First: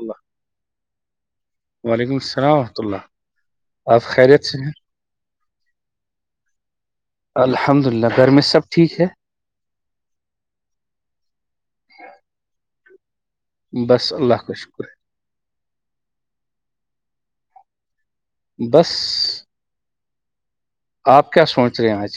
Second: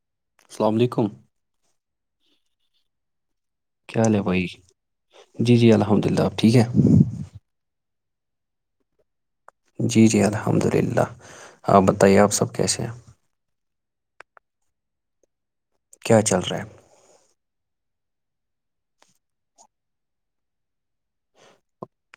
اللہ السلام علیکم وعلیکم السلام وورحمۃ اللہ آپ کیا حال ہے خیریت بھائی سیں جی جی الحمد للہ آپ ٹھیک ہے الحمد للہ گھر میں سب ٹھیک ہے جی جی الحمد للہ ہاں بتائیے آپ سب کیسے ہیں بس اللہ کا شکر ہے کیا چل رہا ہے؟ بس آپ کیا سوچ رہے ہیں آج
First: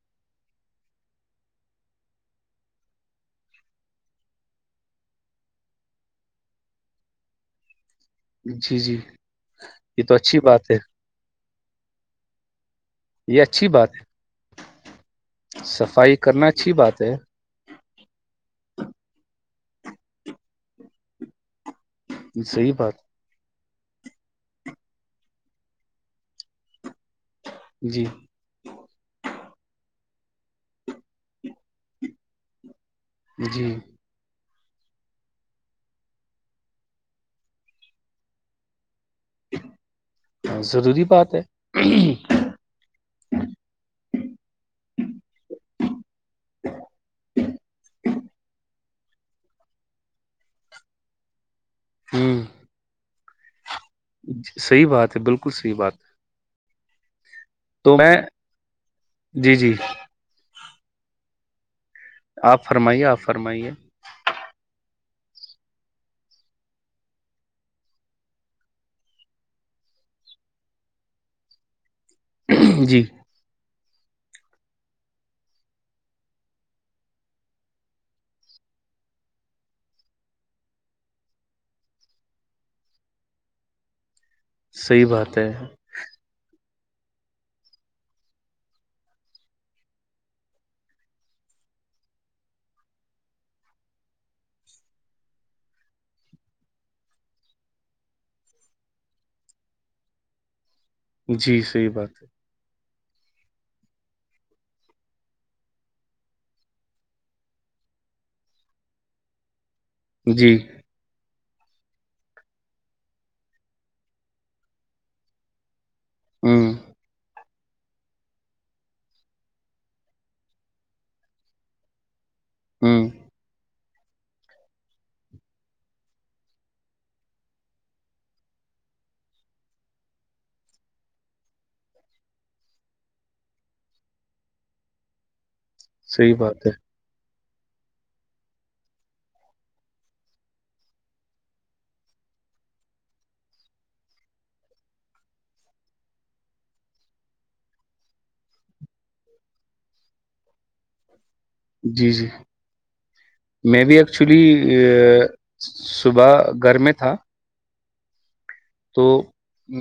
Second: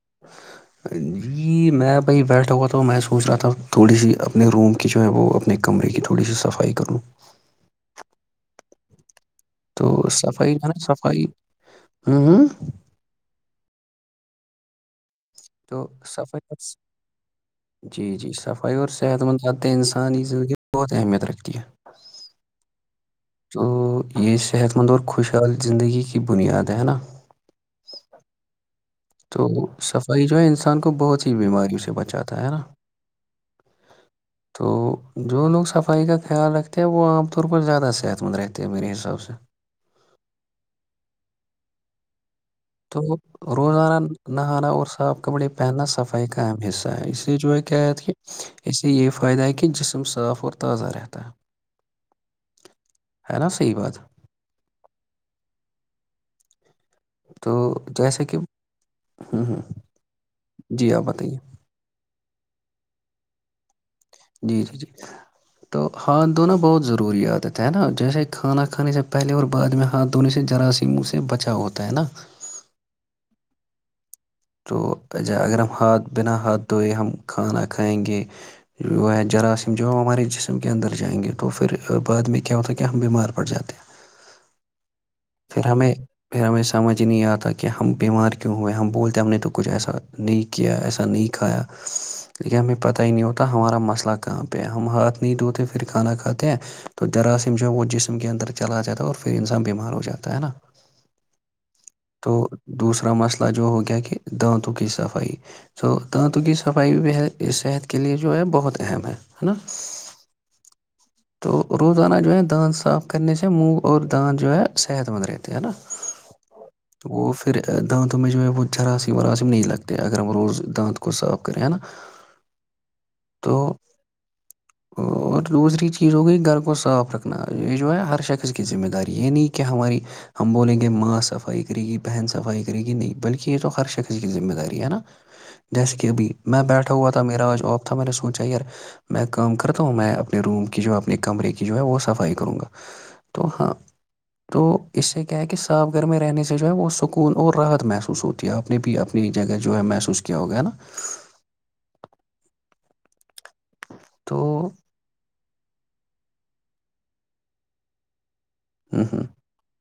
[inaudible] جی جی تو یہ اچھی صفائی ہے بات نا صفائی ہاں ہاں یہ اچھی بات ہے تو کرنا صفائی اچھی بات ہے جی جی صفائی اور سے صحت مند آاد انسان کی زندگی میں بہت اہمیت رکھتی ہے صحی بات تو یہ صحت مند اور خوشحال زندگی کی بنیاد ہے نا جی تو صفائی جو ہے انسان کو بہت ہی بیماریوں سے بچاتا ہے نا جی تو جو لوگ صفائی کا خیال رکھتے ہیں وہ عام طور پر زیادہ صحت مند رہتے ہیں میرے حساب سے ہ ضروری بات ہے تو روزانہ نہانا اور صاف کپڑے پہننا صفائی کا اہم حصہ ہے اس سےے جو ہے کیا ہےتے کہ اس سے یہی فائدہ ہے کہ جسم صاف اور تازہ رہتا ہے ہوں ہے نا صحیح بات ہے صحیح بات ہے بالکل صحیح بات ہے تو جیسا کہ ہوں جی ہوں جی جی آپ بتائیے آپ فرمائیے آپ فرمائیے جی جی جی تو ہاتھ دھونا بہت ضروری آدتا ہے نا جیسے کھانا کھانے سے پہلے اور بعد میں ہاتھ دھونے سے جراثیم سے بچا ہوتا ہے نا جی تو اگر ہم ہاتھ بنا ہاتھ دھوئئے ہم کھانا کھائیں گے جو ہے جراثیم جو ہے ہمارے جسم کے اندر جائیں گے تو پھر بعد میں کیا ہوتا ہے کہ ہم بیمار پڑ جاتے ہیں صحیح بات ہے پھر ہمیں پھر ہمیں سب سمجھ نہیں آتا کہ ہم بیمار کیوں ہوئے ہم بولتے ہم نے تو کچھ ایسا نہیں کیا ایسا نہیں کھایا لیکن ہمیں پتہ ہی نہیں ہوتا ہمارا مسئلہ کہاں پہ ہماتھ نہیں دھوتے پھر کھانا کھاتے ہیں تو جراثیم جو ہے وہ جسم کے اندر چلا جاتا ہے اور پھر انسان بیمار ہو جاتا تو ہے نا جی صحیح بات ہے اپا مسئلہ جو ہو گیا کہ دانتوں کی صفائی س دانتوں کی صفائی بھی صحت کے لیے جو ہے بہت اہم ہے نا ہے جی تو روزانہ جو ہے دانت صاف کرنے سے منگ اور داند جو ہے صحت مند رہتی ہے نا ہاں پ دانتدوں میں جو میں ب وہ ج چھراس س وھراسسی ہم ن نہیں لگتے ہیں اگر ہم روز دانت کو صاف کرے ہیں نا ہوں تو اور دوسری چیز ہو گئی گھر کو صاف رکھنا یہ جو ہے ہر شخص کی ذمہ داری یہ نہیں کیا ہماری ہم بولیں گے ماں صفائی کرے گی بہن صفائی کرے گی نہیں بلکہ یہ تو ہر شخص کی ذمہ داری ہے نا جیسے کہ ابھی صحیح میں بات ہے بیٹھا ہوا تھا میرا آج تو آب تھا میں نے سوچا یار میں کام کرتا ہوں میں اپنے روم کی جو اپنے کمرے کی جو ہے وہ صفائی کروں گا تو ہاں تو اس سے کیا ہے کہ صاف گھر میں رہنے سے جو ہے وہ سکون اور راحت محسوس ہوتی ہے آپ نے بھی اپنی جگہ جو ہے محسوس کیا ہوگا ہے نا جی جی میں بھی تو ایکچولی صبح گھر میں تھا ہوں ہاں ہ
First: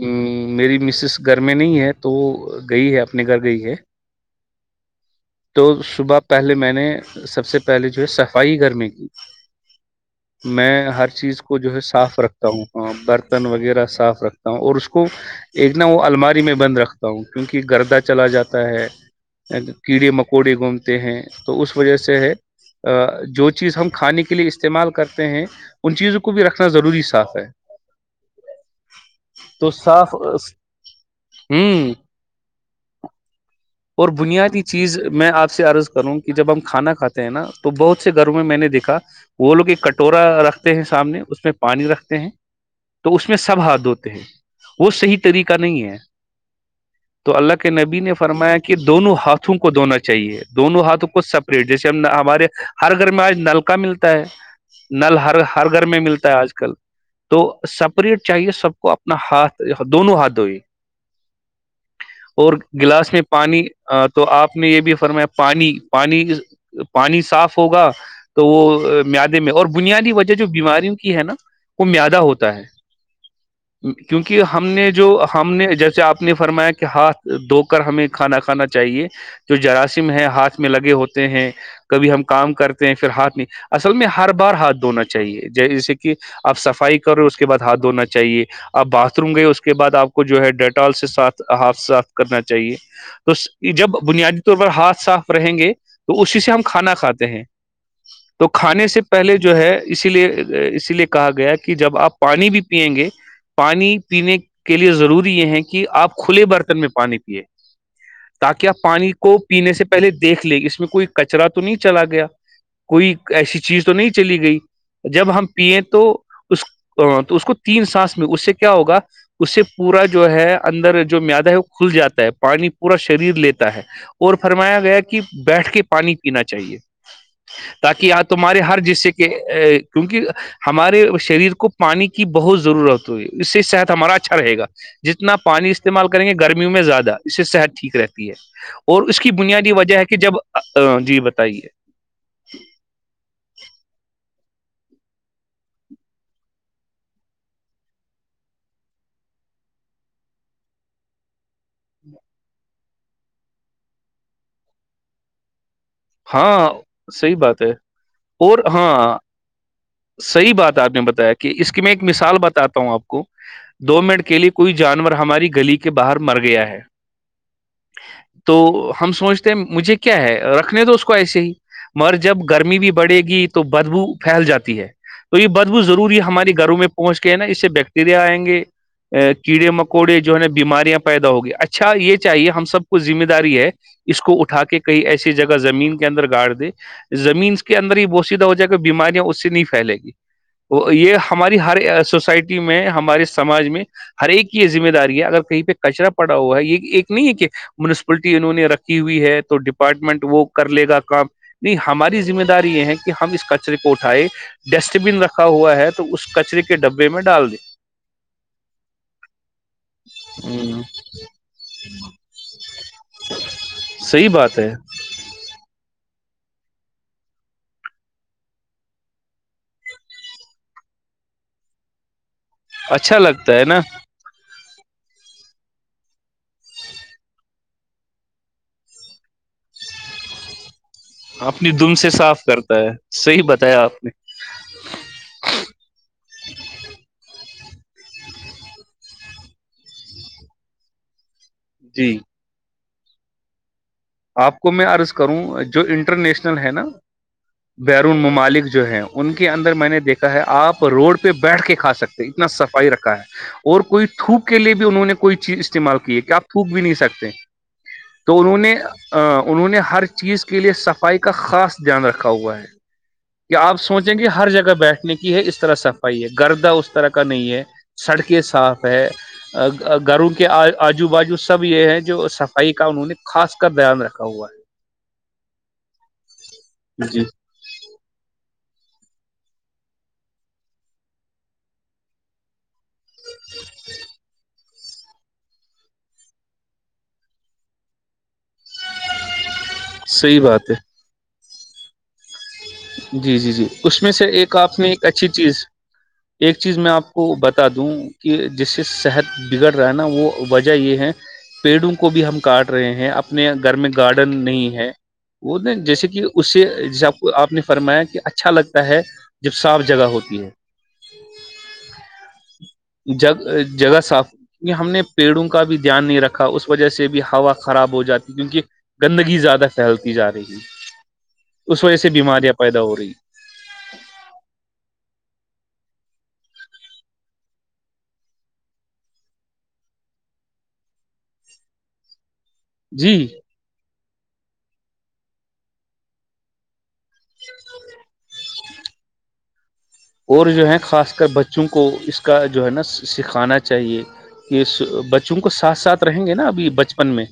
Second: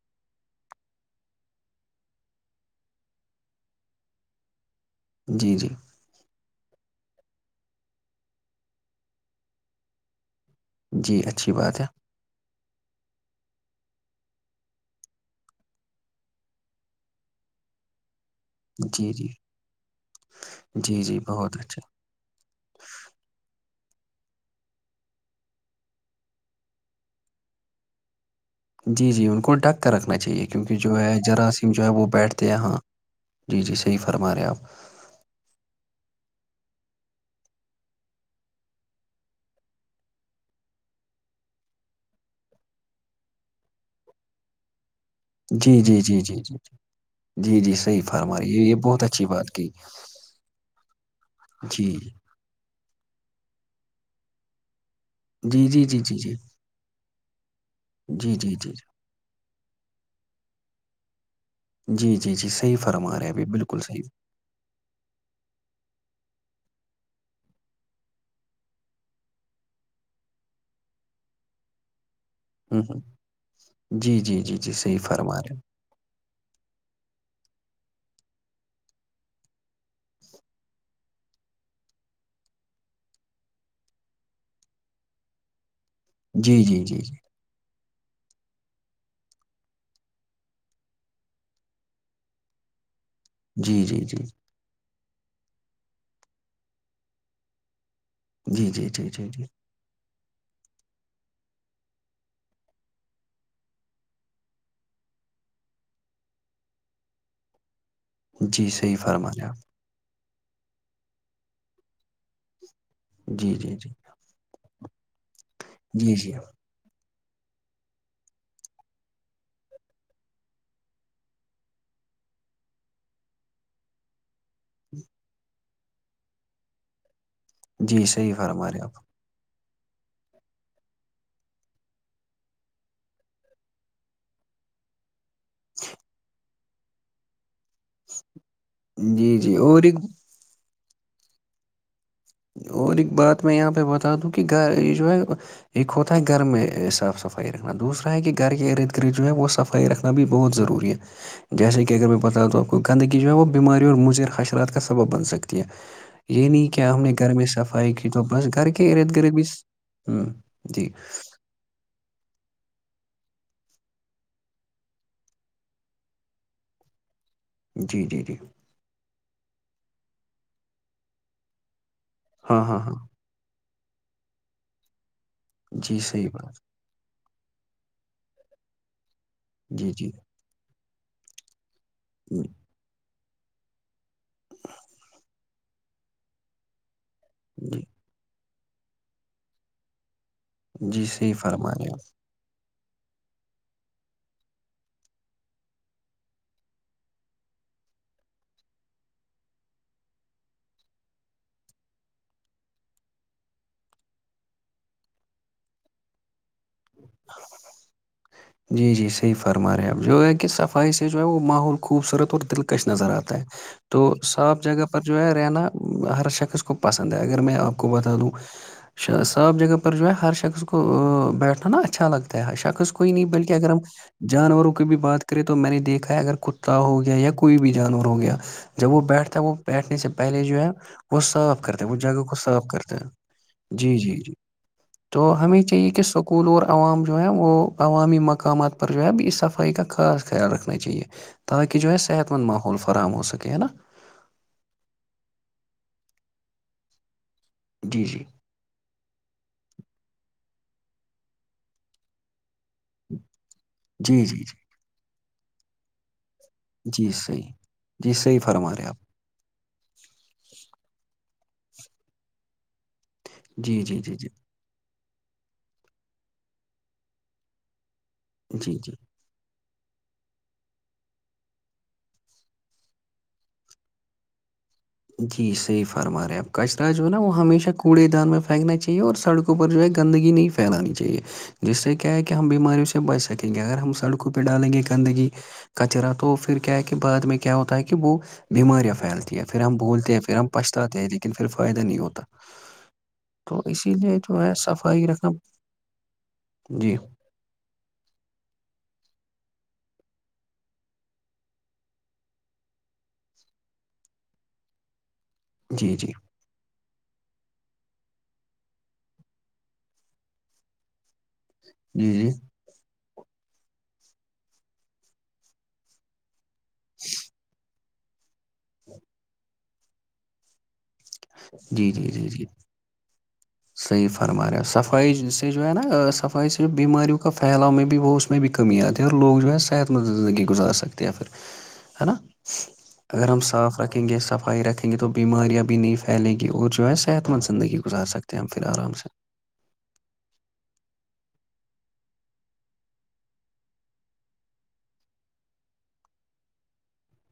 میری مسس گھر میں نہیں ہے تو وہ گئی ہے اپنے گھر گئی ہے جی تو جی صبح پہلے میں نے سب سے پہلے جو ہے صفائی گھر میں کی میں ہر جی چیز اچھی کو جو بات ہے صاف رکھ ہ ہاں برتن وغیرہ صاف رکھتا ہوں اور اس کو ایک نہ وہ الماری میں بند رکھتا ہوں کیونکہ گردہ چلا جاتا ہے جی جی کیڑے مکوڑے گھومتے جی جی ہیں بہت تو اس اچھا وجہ سے ہے جو چیز ہم کھانے کے لیے استعمال کرتے ہیں ان چیزوں کو بھی رکھنا ضروری صاف ہے جی جی ان کو تو ڈھک کر صاف رکھنا چاہیے کیونکہ جو ہے جراثیم جو ہے ہوں وہ بیٹھتے ہیں ہاں جی جی صحیح اور فرما رہے آپ بنیادی چیز میں آپ سے عرض کروں کہ جب ہم کھانا کھاتے ہیں نا تو بہت سے گھروں میں میں نے دیکھا وہ لوگ ایک کٹورا رکھتے ہیں سامنے اس میں پانی رکھتے ہیں تو اس میں سب ہاتھ دھوتے ہیں وہ صحیح طریقہ جی نہیں ہے جی جی جی جی تو اللہ جی کے جی نبی صحیح نے فرما فرمایا رہی ہے کہ یہ بہت دونوں اچھی ہاتھ بات ہاتھوں کی کو دھونا چاہیے دونوں ہاتھوں کو سپریٹ جیسے جی ہم ہمارے ہر گھر میں آج نلکا ملتا ہے [unintelligible] نل ہر جی ہر جی گھر میں جی جی ملتا ہے جی آج کل تو سپریٹ جی جی چاہیے جی سب کو اپنا ہاتھ دونوں ہاتھ دھوئے جی جی جی اور صحیح گلاس فرما میں رہے ہیں ابھی پانی بالکل آ، صحیح تو آپ نے یہ بھی فرمایا پانی پانی پانی صاف ہوگا تو وہ میادے میں اور بنیادی وجہ جو بیماریوں کی ہے نا وہ میادہ ہوتا ہے ہوں ہوں جی جی کیونکہ جی ہم جی نے صحیح جو فرما ہم رہے ہیں نے جیسے آپ نے فرمایا کہ ہاتھ دھو کر ہمیں کھانا کھانا چاہیے جو جراثیم ہے ہاتھ میں لگے ہوتے ہیں کبھی ہم کام کرتے ہیں پھر ہاتھ نہیں اصل میں ہر بار ہاتھ دھونا چاہیے جیسے کہ آپ جی جی صفائی جی کر رہے ہو اس کے بعد ہاتھ دونا چاہیے آپ باتھ روم گئے اس کے بعد آپ کو جو ہے ڈیٹال سے ساتھ ہاف صاف کرنا چاہیے تو جی جی جب جی بنیادی طور پر ہاتھ صاف رہیں گے تو اسی سے ہم کھانا کھاتے ہیں تو جی جی کھانے سے جی جی پہلے جی جو ہے اسی لیے اسی لیے کہا گیا کہ جب آپ پانی بھی پیئیں گے پانی پینے کے لیے ضروری یہ ہے کہ آپ کھلے برتن میں پانی پیے تاکہ جی آپ صحیح پانی فرما کو رہے ہیں پینے سے پہلے دیکھ لے اس میں کوئی کچرا تو نہیں چلا گیا کوئی آپ جی ایسی جی چیز جی تو نہیں چلی گئی جب ہم پیے تو جی جی اس تو اس کو تین سانس میں اس سے کیا ہوگا اس سے پورا جو ہے اندر جو میادا ہے وہ کھل جاتا ہے پانی پورا شریر لیتا ہے اور فرمایا گیا کہ بیٹھ کے پانی پینا چاہیے جی تاکہ آ صحیح تمہارے فرما رہے ہر ہیں آپ جسے کے کیونکہ ہمارے شریر کو پانی کی بہت ضرورت ہو ہے اس سے صحت ہمارا اچھا رہے گا جس اپنا پانی استعمال کریں گے گرمی میوں میں زیادہ اس سے صحت ٹھیک رہتی ہے اور اس کی جی جی بنیادی اور ایک وجہ ہے کہ جب ہمم جی بتائیے اور ایک بات میں یہاں پہ بتا دوں کیونکہ گ یہ جو ہے ایک ہوتا ہے گھر میں صاف صفائی رکھنا دوسرا ہے کہ گھر کے ارد گرد جو ہے وہ صفائی رکھنا بھی بہت ضروری ہے جیسے کہ اگر میں بتا دوں آپ کو گندگی جو ہے وہ بیماریوں اور مضر حشرات کا سبب بن سکتی ہے یہ نہیں ہاں کیا ہم نے گھر صحیح میں بات ہے صفائی کی تو بس اور گھر کے ارد ہاں گرد بھی ہ صحیح بات جی آپ نے بتایا کہ اس کی میں ایک مثال بتاتا ہوں آپ کو دو منٹ کے لئے کوئی جانور ہماری گلی کے باہر مر گیا ہے جی جی جی تو ہم سوچ مجھے کیا ہے رکھنے تو اس کو ایسے ہی مگر جب ہاں ہاں گرمی بھی ہاں بڑھے گی تو بدبو پھیل جا ہے تو یہ ببو جی ضروری صحیح ہمارے بات گھروں میں پہنچ نا اس سے بیکٹیریا آئیں گے ا کیڑے جی جی مکوڑے جو ہے نا بیماریاں پیدا ہوگ اھا اچھا یہ چاہے ہم سب کو ذمے د رہی ہے اس کو اٹا کے کئی ایسی جگہ زمین کے اندر گاڑ دے زمین کے جی اندر یہ بوسییدہ ہو جائے بیماریاں اس نہیں پھیلے گی وہ جی یہ صحیح ہماری فرما رہے ہیں ہر آپ سوسائٹی میں ہمارے سماج میں ہر ایک یہ ذمہ داری ہے اگر کہیں پہ کچرا پڑا ہوا ہے یہ ایک نہیں ہے کہ مونسپلٹی انہوں نے رکھی ہوئی ہے تو ڈپارٹمنٹ وہ کر لے گا کام نہیں ہماری ذمہ داری یہ ہے کہ ہم اس کچرے کو اٹھائے ڈسٹ بن رکھا ہوا ہے تو اس کچرے کے ڈبے میں ڈال دیں جی جی صحیح فرما رہے ہیں آپ جو ہے کہ ہوں صفائی سے جو ہے وہ ماحول خوبصورت اور دلکش نظر آتا ہے تو صحیح بات صاف ہے جگہ پر جو ہے رہنا ہر شخص کو پسند ہے اگر میں آپ کو بتا دوں صاف جگہ پر جو ہے ہر شخص کو بیٹھنا نا اھا لگتا شخص کوئی اچھا نہیں بلکہ لگتا ہے اگر ہم نا جانوروں کو کو بھی بات کرے تو میں نے دیکا ہے اگر کتا ہو گیا یا کوئی بھی جانور ہو گیا جب وہ بیٹھتا ہے وہ بیٹھنے سے پہلے جو ہے وہ صاف اپنی کرتے دم وہ سے جگہ کو صاف کرتا ہے کرتے ہیں صحیح بتایا جی آپ نے جی جی تو ہمیں چاہیے کہ س قولور عوام جو ہے وہ عوامی مقامات پر جو ہے اب اس صفائی کا خاص خیال رکھنا چاہیے کے جو جی صحت مند فاہام ہو سک نا آپ کو میں عرض کروں جو انٹرنییشنل ہے نا جی بیرون جی ممالک جو ہیں ان کے اندر میں نے دیکھا ہے آپ روڈ پہ بیٹھ کے کھا سکتے اتنا سف ائی رکھا ہے اور کوئی جی جی تھوک جی کے لیے بھی انہوں نے کوئی چیز استعمال کیے کہ آپ تھوک بھی نہیں جی سکتے صحیح جی تو صحیح انہوں نے فرما رہے آپ انہوں نے ہر چیز کے لے صفائی کی کا خاص دھیان رکھا ہوا ہے آپ جی جی سوچیں جی گے جی ہر جگہ بیٹھنے کی ہے اس طرح صفائی ہے گردہ اس طرح کا نہیں ہے سڑکیں جی جی صاف ہے گھروں کے آجو بازو سب یہ ہیں جو صفائی کا انہوں نے خاص کا بیان رکھا ہوا ہے جی صحیح فرما رہےپ کچرا جو ہے نا وہ ہمیشہ کوڑے دان میں پھینکنا چاہیے اور سڑکوں پر جو ہے گندگی نہیں پھیلانی چاہیے جس سے کیا ہے کہ ہم بیماریوں سے بچ سکیں گے اگر ہم سڑکوں پہ ڈالیں گے گندگی کچرا تو پھر کیا ہے کہ بعد میں کیا ہوتا ہے کہ وہ بیماریاں پھیلتی ہیں پھر ہم بولتے ہیں پھر صحیح ہم بات ہے پچھاتے ہیں لیکن صر فائدہ نہیں ہوتا جی جی تو جی اسی اس میں لیے سے جو ہے ایک آپ نے ایک صفائی اچھی رکھنا چیز ایک چیز میں جی آپ کو بتا دوں کہ جس سے صحت بگڑ رہا ہے نا وہ وجہ یہ ہے پیڑوں کو بھی ہم کاٹ رہے ہیں اپنے گھر میں گارڈن نہیں ہے وہ نہیں جی جیسے جی کہ اس سے جس آپ کو آپ نے فرمایا کہ اچھا لگتا ہے جب صاف جگہ ہوتی ہے جی جی ج جگہ صاف کیکہ ہم نے پیڑوں کا بھی دھیان نہیں رکھا کا اس وجہ سے بھی ہوا خراب ہو جاتی کیونکہ گندگی زیادہ پھیلتی جا رہی ہے جی جی جی جی اورڑی صحیح فرما رہا صفائی سے جو ہے نا صفائی سے جو بیماریوں کا پھیلاؤ میں بھی وہ اس میں بھی کمی آتی ہے اور لوگ جو ہے صحت مند زندگی گزار سکتے ہیں پھر ہے نا جی اگر ہم صاف رکھیں رکھیں گے صفائی رکھیں گے تو بیماریاں بھی نہیں پھیلیں گی اور جو ہے صحت مند زندگی گزار سکتے پھر آرام سے اور جو ہے خاص کر بچوں کو اس کا جو ہے نا سکھانا چاہیے کہ بچوں کو ساتھ ساتھ رہیں گے نا ابھی بچپن میں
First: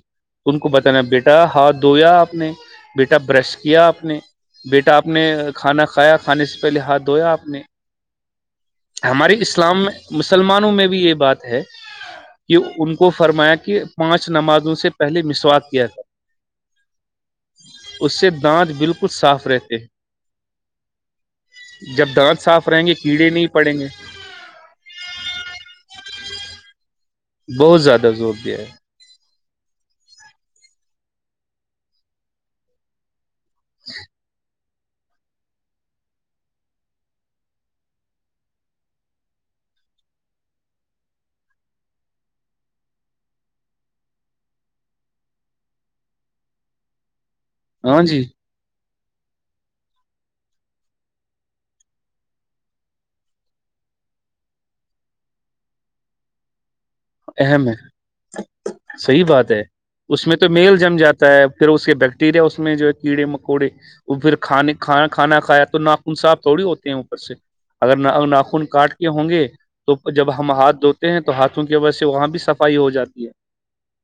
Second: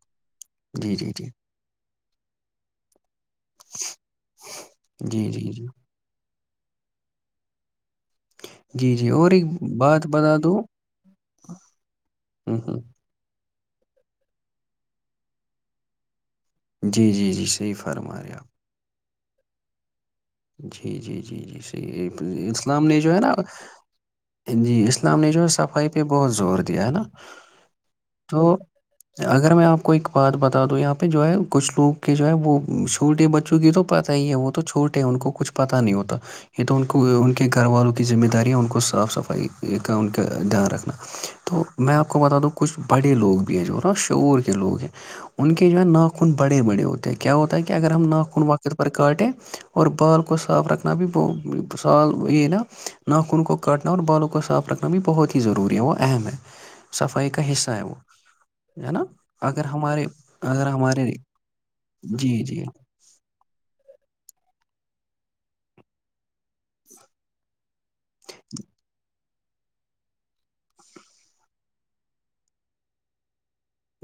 ان کو جی بتانا جی جی بیٹا ہاتھ دھویا آپ نے بیٹا برش کیا آپ نے بیٹا آپ جی نے جی جی کھانا کھایا کھانے سے پہلے ہاتھ دھویا آپ نے جی جی اور ہمارے ایک اسلام بات بتا دو مسلمانوں میں بھی یہ بات ہے کہ ہ ہ ان کو فرمایا کہ پانچ نمازوں سے پہلے مسوات کیا تھا جی جی جی صحیح فرما رہے آپ کچھ صاف رہتے ہیں جی جی جی جی جب دانت صحیح صاف رہیں اسلام گے نے جو ہے کیڑے نا نہیں پڑیں گے جی اسلام نے جو ہے صفائی پہ بہت زور دیا ہے نا بہت زیادہ زور دیا تو ہے اگر میں آپ کو ایک بات بتا دوں یہاں پہ جو ہے کچھ لوگ کے جو ہے وہ چھوٹے بچے چونکہ تو پتہ ہی ہے وہ تو چھوٹ ان کو کچھ پتہ نہیں ہوتا یہ تو ان کو ان کے گھر والوں کی ذمہ داری ہے ان کو صاف صفائی کا ان کا دھیان رکھنا تو میں آپ کو بتا دوں کچھ بڑے لوگ بھی ہیں جو نا شعور کے لوگ ہیں ان کے جو ہے ناخن بڑے بڑے ہوتے ہیں کیا ہوتا ہے کہ اگر ہاں ہم جی ناکک وقتر پرکٹیں اور بال کو صاف رکھنا بھی سال یہ نا ناخن کو کاٹنا اور بالوں کو صاف رکھنا بھی بہت ہی ضروری ہے وہ اہم ہے صفائی کا اہم حصہ وہ ہے ہے نا صحیح بات ہے اگر ہمارے اس میں تو اگر میل جم ہمارے جاتا ہے پھر اس کے جی بیکٹیریا اس جی میں جو ہے کیڑے مکوڑے وہ پھر کھانے ھ کھانا کھایا تو ناخن صاح تھوڑی ہوتے ہیں اوپر سے اگر ناخن کاٹ کے ہوں گے تو جب ہم ہاتھ دھوتے ہیں تو ہاتھوں سے وجہ سے وہاں بھی صفائی ہو جاتی ہے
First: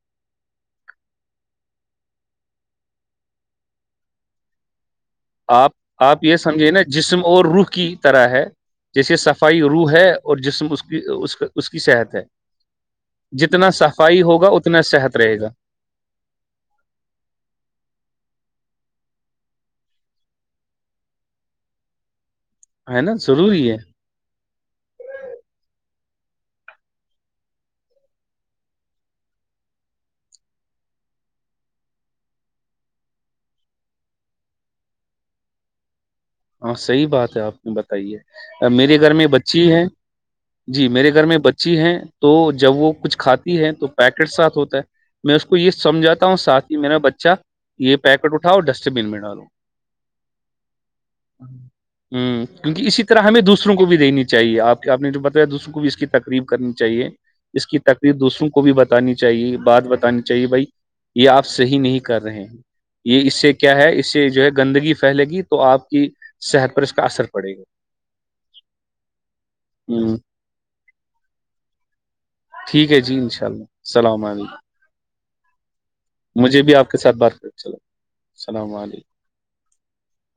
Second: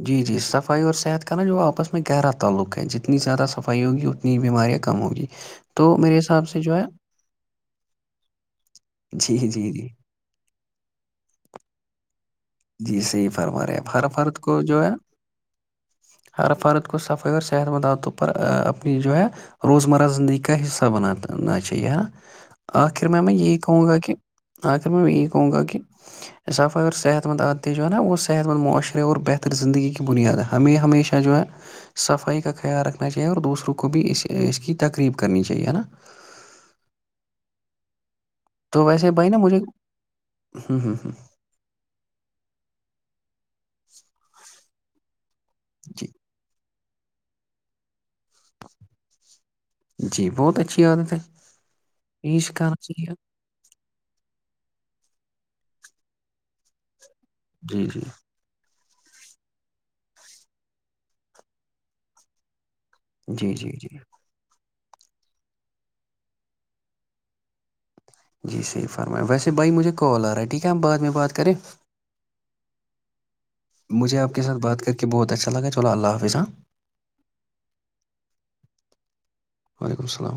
جی جی صفائی اور صحت کا نا جو آپس میں گہرا تعلق ہے جتنی زیادہ صفائی ہوگی اتنی بیماریاں کم ہوگی آپ تو میرے آپ یہ حساب سے سمجھے جو نا ہے جسم اور روح کی طرح ہے جیسے جی صفائی جی جی روح ہے اور جسم اس کی اس اس کی صحت ہے جی صحیح فرما جتنا رہے ہیں اب ہر صفائی فرد ہوگا کو اتنا جو ہے صحت رہے گا ہر فرد کو صفائی اور صحت منداتوں پر اپنے جو ہے روزمرہ زندگی کا حصہ بنا چاہیے نا ہے آخر نا میں میں یہی ضروری ہے کہوں گا کہ آخر میں یہی کہوں گا کہ اسافہ اگر صحت خحت مند عتےیں جو ہے نا وہ صحت مند معاشرے اور بہتر زندگی کی بنیاد ہے ہمیں ہمیشہ جو ہے صفائی کا خیال رکھنا چاہیے اور دوسروں کو بھی اس اس کی تقریب کرنی چاہیے ہے نا ہاں صحیح بات ہے آپ نے بتائیے تو میرے ویسے گھر میں بھائی نا مجھے بچی ہیں ہوں جی ہوں ہوں میرے گھر میں بچی ہیں تو جب وہ کچھ کھاتی ہے تو پیکٹ ساتھ ہوتا ہے میں اس کو یہ جی سمجھاتا ہوں ساتھ میرا بچہ یہ پیکٹ اٹاؤ ڈسٹ بین میں ڈالو جی بہت اچھی عادت ہے ہ یہی سکھانا کیونکہ اسی چاہیے طرح ہمیں دوسروں کو بھی دینی چاہیے آپ آپ نے جو بتا دوسروں کو بھی اس کی تقریب کرنی چاہیے اس کی جی جی تکریف دوسروں کو بھی بتا بتانی چاہیے بات بتانی چاہیے بھائی یہ آپ صحیح نہیں کر رہے ہیں یہ اس سے جی جی کیا ہے جی اس سے جو ہے گندگی پھیلے گی تو آپ کی صحت پر اس کا اثر پڑے گا جی صحیح فرما ویسے بھائی مجھے ہ کال آ رہا ہے ٹھیک ہے آپ بعد میں بات کریں ٹھیک ہے جی انشاء اللہ مجھے السلام آپ کے علیکم ساتھ بات کر کے بہت اچا لگت مجھے بھی آپ کے ساتھ بات کر چلا اللام علیکم وعلیکم السلام